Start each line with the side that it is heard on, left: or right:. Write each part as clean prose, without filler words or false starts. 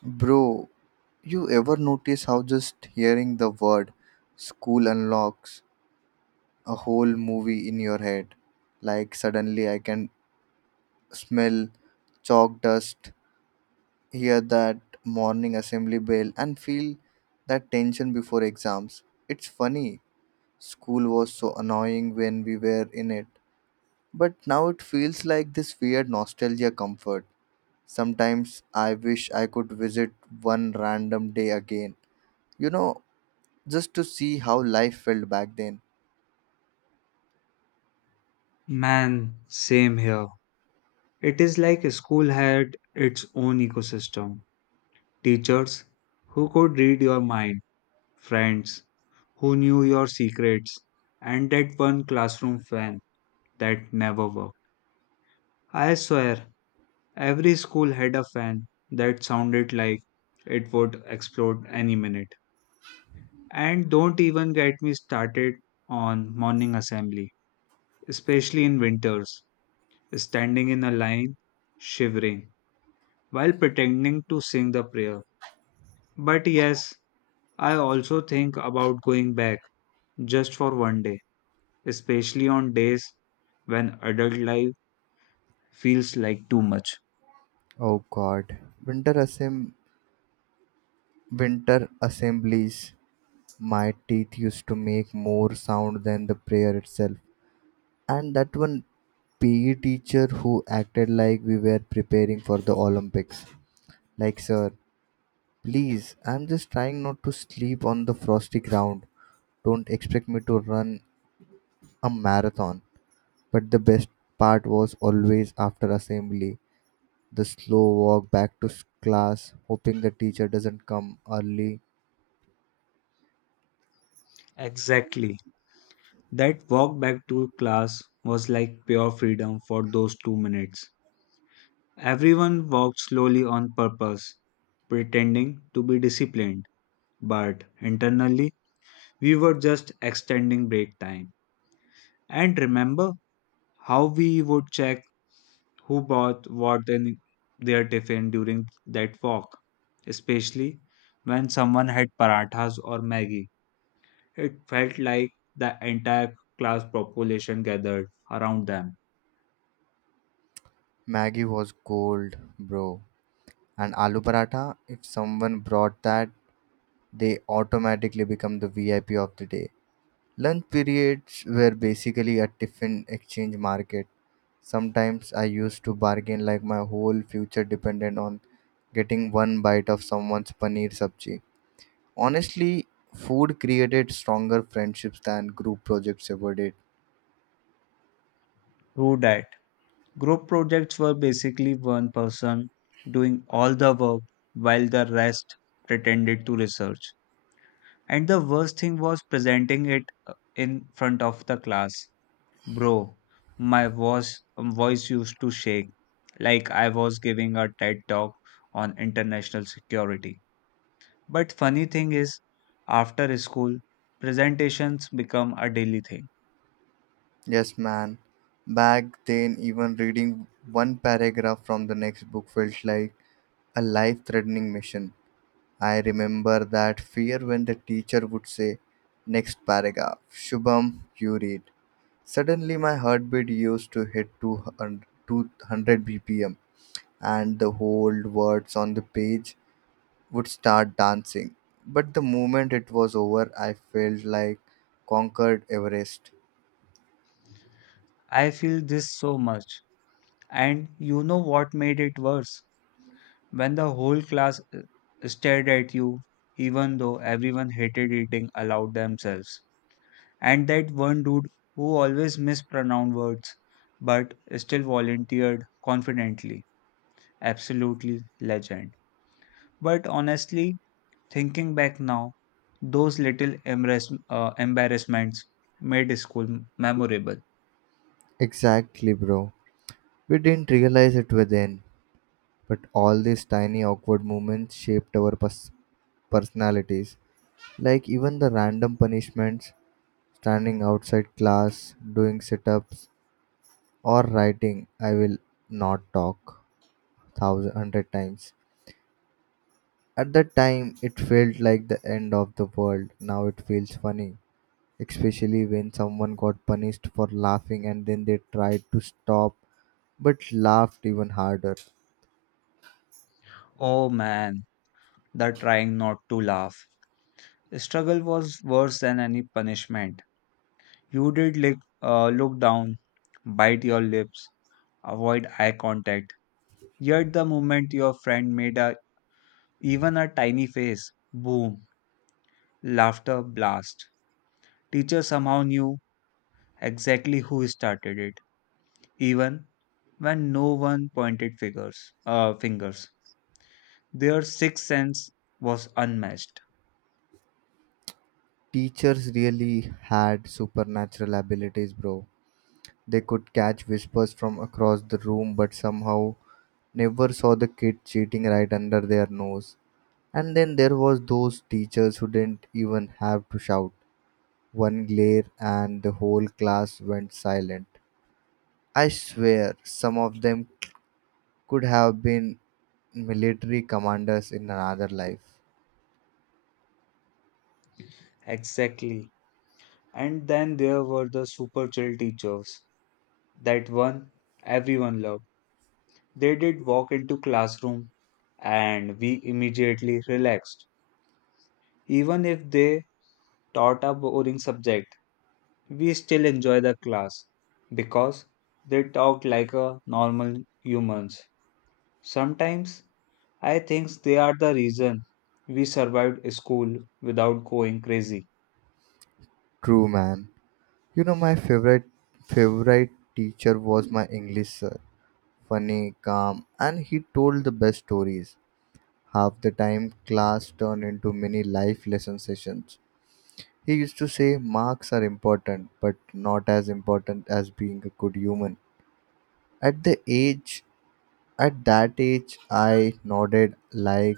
right: Bro, you ever notice how just hearing the word school unlocks a whole movie in your head? Like suddenly I can smell chalk dust, hear that morning assembly bell, and feel that tension before exams. It's funny, school was so annoying when we were in it, but now it feels like this weird nostalgia comfort. Sometimes I wish I could visit one random day again, you know just to see how life felt back then.
left: Man, same here. It is like a school had its own ecosystem. Teachers who could read your mind, friends who knew your secrets, and that one classroom fan that never worked. I swear, every school had a fan that sounded like it would explode any minute. And don't even get me started on morning assembly, especially in winters, standing in a line, shivering while pretending to sing the prayer. But yes, I also think about going back just for one day, especially on days when adult life feels like too much.
right: Oh god. Winter assemb- Winter assemblies. My teeth used to make more sound than the prayer itself. And that one PE teacher who acted like we were preparing for the Olympics. Like, sir, please, I'm just trying not to sleep on the frosty ground. Don't expect me to run a marathon. But the best part was always after assembly. The slow walk back to class, hoping the teacher doesn't come early.
left: Exactly. That walk back to class was like pure freedom for those 2 minutes. Everyone walked slowly on purpose, pretending to be disciplined, but internally we were just extending break time. And remember how we would check who bought what in their tiffin during that walk, especially when someone had parathas or Maggie. It felt like the entire class population gathered around them.
right: Maggie was cold, bro. And aloo paratha, if someone brought that, they automatically become the VIP of the day. Lunch periods were basically a tiffin exchange market. Sometimes I used to bargain like my whole future depended on getting one bite of someone's paneer sabji. Honestly, food created stronger friendships than group projects ever did.
left: Through that, group projects were basically one person doing all the work while the rest pretended to research. And the worst thing was presenting it in front of the class. Bro, my voice used to shake like I was giving a TED talk on international security. But funny thing is, after school, presentations become a daily thing.
right: Yes, man. Back then, even reading one paragraph from the next book felt like a life threatening mission. I remember that fear when the teacher would say, next paragraph, Shubham, you read. Suddenly, my heartbeat used to hit 200 bpm, and the whole words on the page would start dancing. But the moment it was over, I felt like conquered Everest.
left: I feel this so much. And you know what made it worse? When the whole class stared at you, even though everyone hated eating aloud themselves. And that one dude who always mispronounced words but still volunteered confidently. Absolutely legend. But honestly, thinking back now, those little embarrassments made school memorable.
right: Exactly, bro. We didn't realize it were then, but all these tiny awkward moments shaped our personalities. Like even the random punishments, standing outside class, doing sit ups, or writing, I will not talk thousand hundred times. At that time, it felt like the end of the world. Now it feels funny, especially when someone got punished for laughing and then they tried to stop but laughed even harder.
left: Oh man, the trying not to laugh. Struggle was worse than any punishment. You did look down, bite your lips, avoid eye contact. Yet the moment your friend made a Even a tiny face, boom, laughter blast. Teacher somehow knew exactly who started it, even when no one pointed fingers. Their sixth sense was unmatched.
right: Teachers really had supernatural abilities, bro. They could catch whispers from across the room, but somehow never saw the kid cheating right under their nose. And then there was those teachers who didn't even have to shout. One glare and the whole class went silent. I swear some of them could have been military commanders in another life.
left: Exactly. And then there were the super chill teachers. That one everyone loved. They did walk into classroom and we immediately relaxed. Even if they taught a boring subject, we still enjoy the class because they talk like a normal humans. Sometimes I think they are the reason we survived school without going crazy.
right: True man. You know my favorite teacher was my English sir. Funny, calm, and he told the best stories. Half the time, class turned into mini life lesson sessions. He used to say marks are important, but not as important as being a good human. At the age, at that age, I nodded like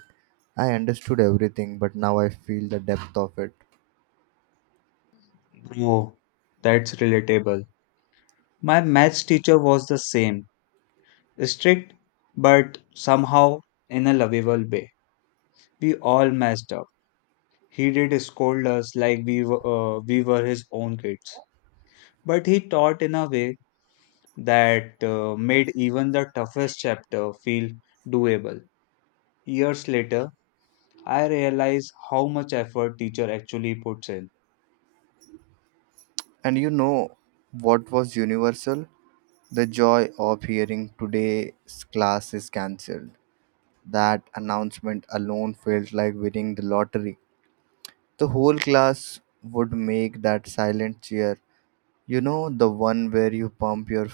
right: I understood everything, but now I feel the depth of it.
left: Bro, that's relatable. My maths teacher was the same, strict but somehow in a lovable way. We all messed up. He did scold us like we were his own kids. But he taught in a way that made even the toughest chapter feel doable. Years later, I realize how much effort teacher actually puts in.
right: And you know what was universal? The joy of hearing today's class is cancelled. That announcement alone felt like winning the lottery. The whole class would make that silent cheer. You know, the one where you pump your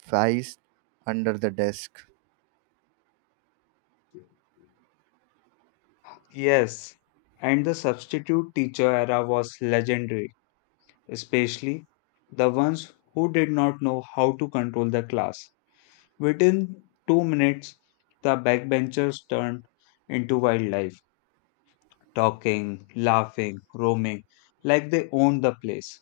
right: fist under the desk.
left: Yes, and the substitute teacher era was legendary, especially the ones who did not know how to control the class. Within 2 minutes, the backbenchers turned into wildlife, talking, laughing, roaming, like they owned the place.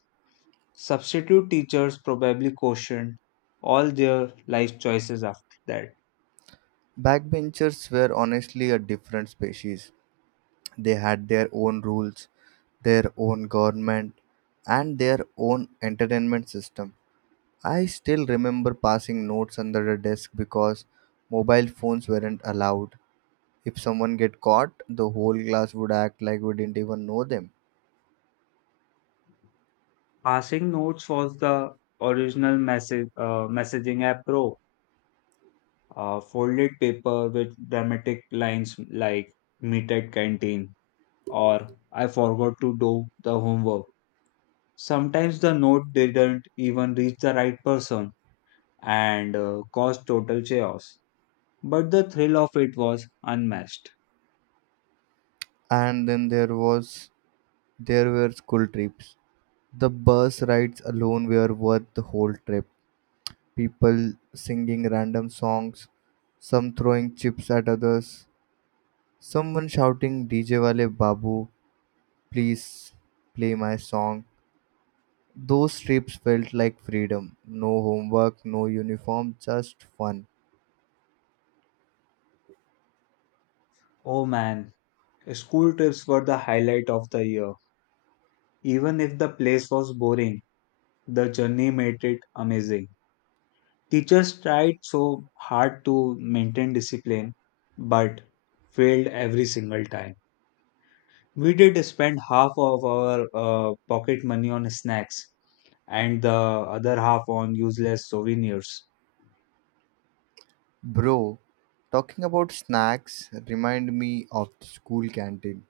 left: Substitute teachers probably cautioned all their life choices after that.
right: Backbenchers were honestly a different species. They had their own rules, their own government, and their own entertainment system. I still remember passing notes under the desk because mobile phones weren't allowed. If someone get caught, the whole class would act like we didn't even know them.
left: Passing notes was the original messaging app pro. Folded paper with dramatic lines like meet at canteen or I forgot to do the homework. Sometimes the note didn't even reach the right person and caused total chaos. But the thrill of it was unmatched.
right: And then there were school trips. The bus rides alone were worth the whole trip. People singing random songs, some throwing chips at others, someone shouting, DJ Wale Babu, please play my song. Those trips felt like freedom. No homework, no uniform, just fun.
left: Oh man, school trips were the highlight of the year. Even if the place was boring, the journey made it amazing. Teachers tried so hard to maintain discipline but failed every single time. We did spend half of our pocket money on snacks and the other half on useless souvenirs.
right: Bro, talking about snacks remind me of the school canteen.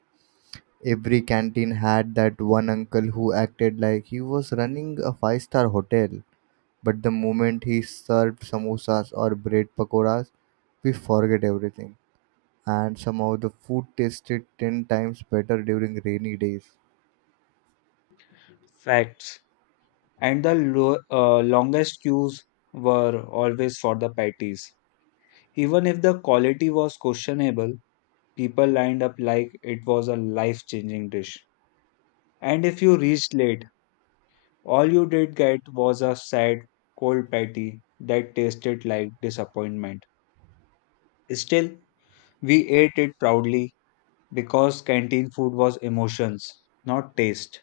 right: Every canteen had that one uncle who acted like he was running a five-star hotel, but the moment he served samosas or bread pakoras, we forget everything. And somehow the food tasted 10 times better during rainy days.
left: Facts. And the longest queues were always for the patties. Even if the quality was questionable, people lined up like it was a life changing dish. And if you reached late, all you did get was a sad, cold patty that tasted like disappointment. Still, we ate it proudly because canteen food was emotions, not taste.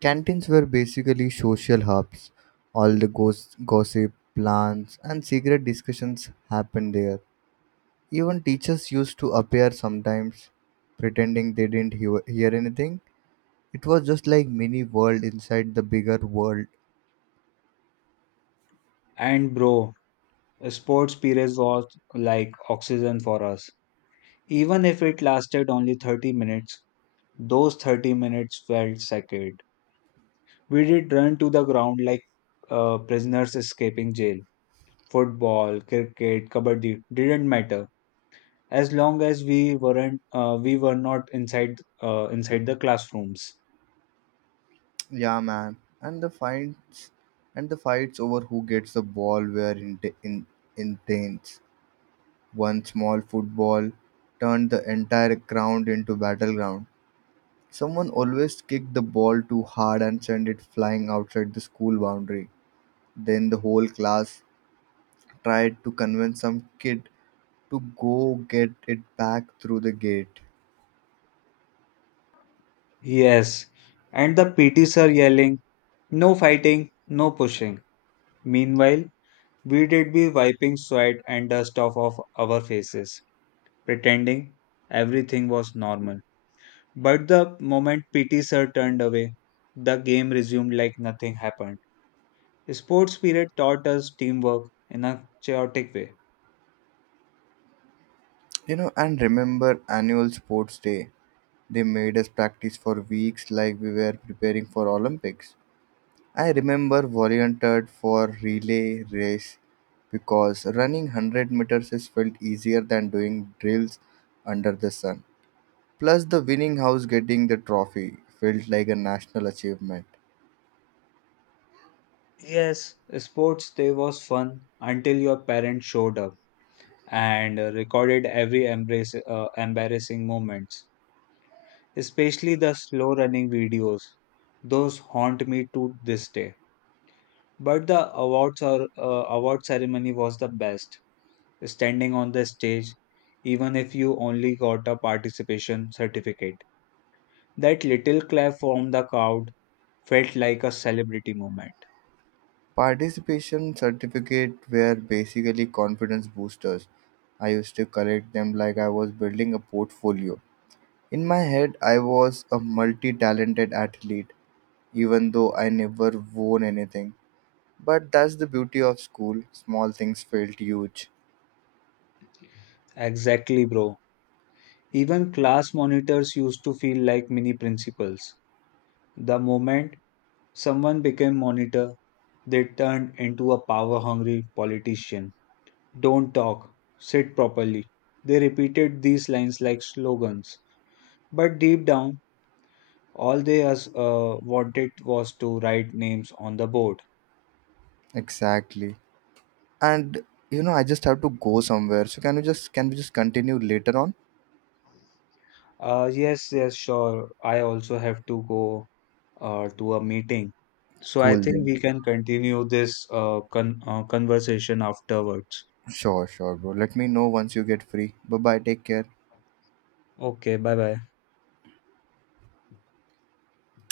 right: Canteens were basically social hubs. All the gossip, plans, and secret discussions happened there. Even teachers used to appear sometimes, pretending they didn't hear anything. It was just like mini world inside the bigger world.
left: And bro, sports periods was like oxygen for us. Even if it lasted only 30 minutes, those 30 minutes felt sacred. We did run to the ground like prisoners escaping jail. Football, cricket, kabaddi didn't matter as long as we were not inside the classrooms.
right: Yeah, man. And the fights over who gets the ball were intense. One small football turned the entire ground into battleground. Someone always kicked the ball too hard and sent it flying outside the school boundary. Then the whole class tried to convince some kid to go get it back through the gate.
left: Yes, and the PT sir yelling, "No fighting, no pushing." Meanwhile, we did be wiping sweat and dust off of our faces, pretending everything was normal. But the moment PT sir turned away, the game resumed like nothing happened. Sports period taught us teamwork in a chaotic way.
right: You know, and remember annual sports day. They made us practice for weeks like we were preparing for Olympics. I remember volunteered for relay race because running 100 meters is felt easier than doing drills under the sun. Plus, the winning house getting the trophy felt like a national achievement.
left: Yes, sports day was fun until your parents showed up and recorded every embarrassing moments, especially the slow running videos. Those haunt me to this day. But the award ceremony was the best. Standing on the stage, even if you only got a participation certificate, that little clap from the crowd felt like a celebrity moment.
right: Participation certificate were basically confidence boosters. I used to collect them like I was building a portfolio. In my head, I was a multi talented athlete, even though I never won anything. But that's the beauty of school small things felt huge.
left: Exactly, bro. Even class monitors used to feel like mini principals. The moment someone became monitor, they turned into a power hungry politician. Don't talk, sit properly. They repeated these lines like slogans, but deep down, all they wanted was to write names on the board.
right: Exactly. And you know, I just have to go somewhere. So can we just continue later on?
left: Yes, yes, sure. I also have to go to a meeting. So I
right: Cool
left: think
right: then.
left: we can continue this conversation afterwards.
right: Sure, sure, bro. Let me know once you get free. Bye bye. Take care.
left: Okay, bye bye.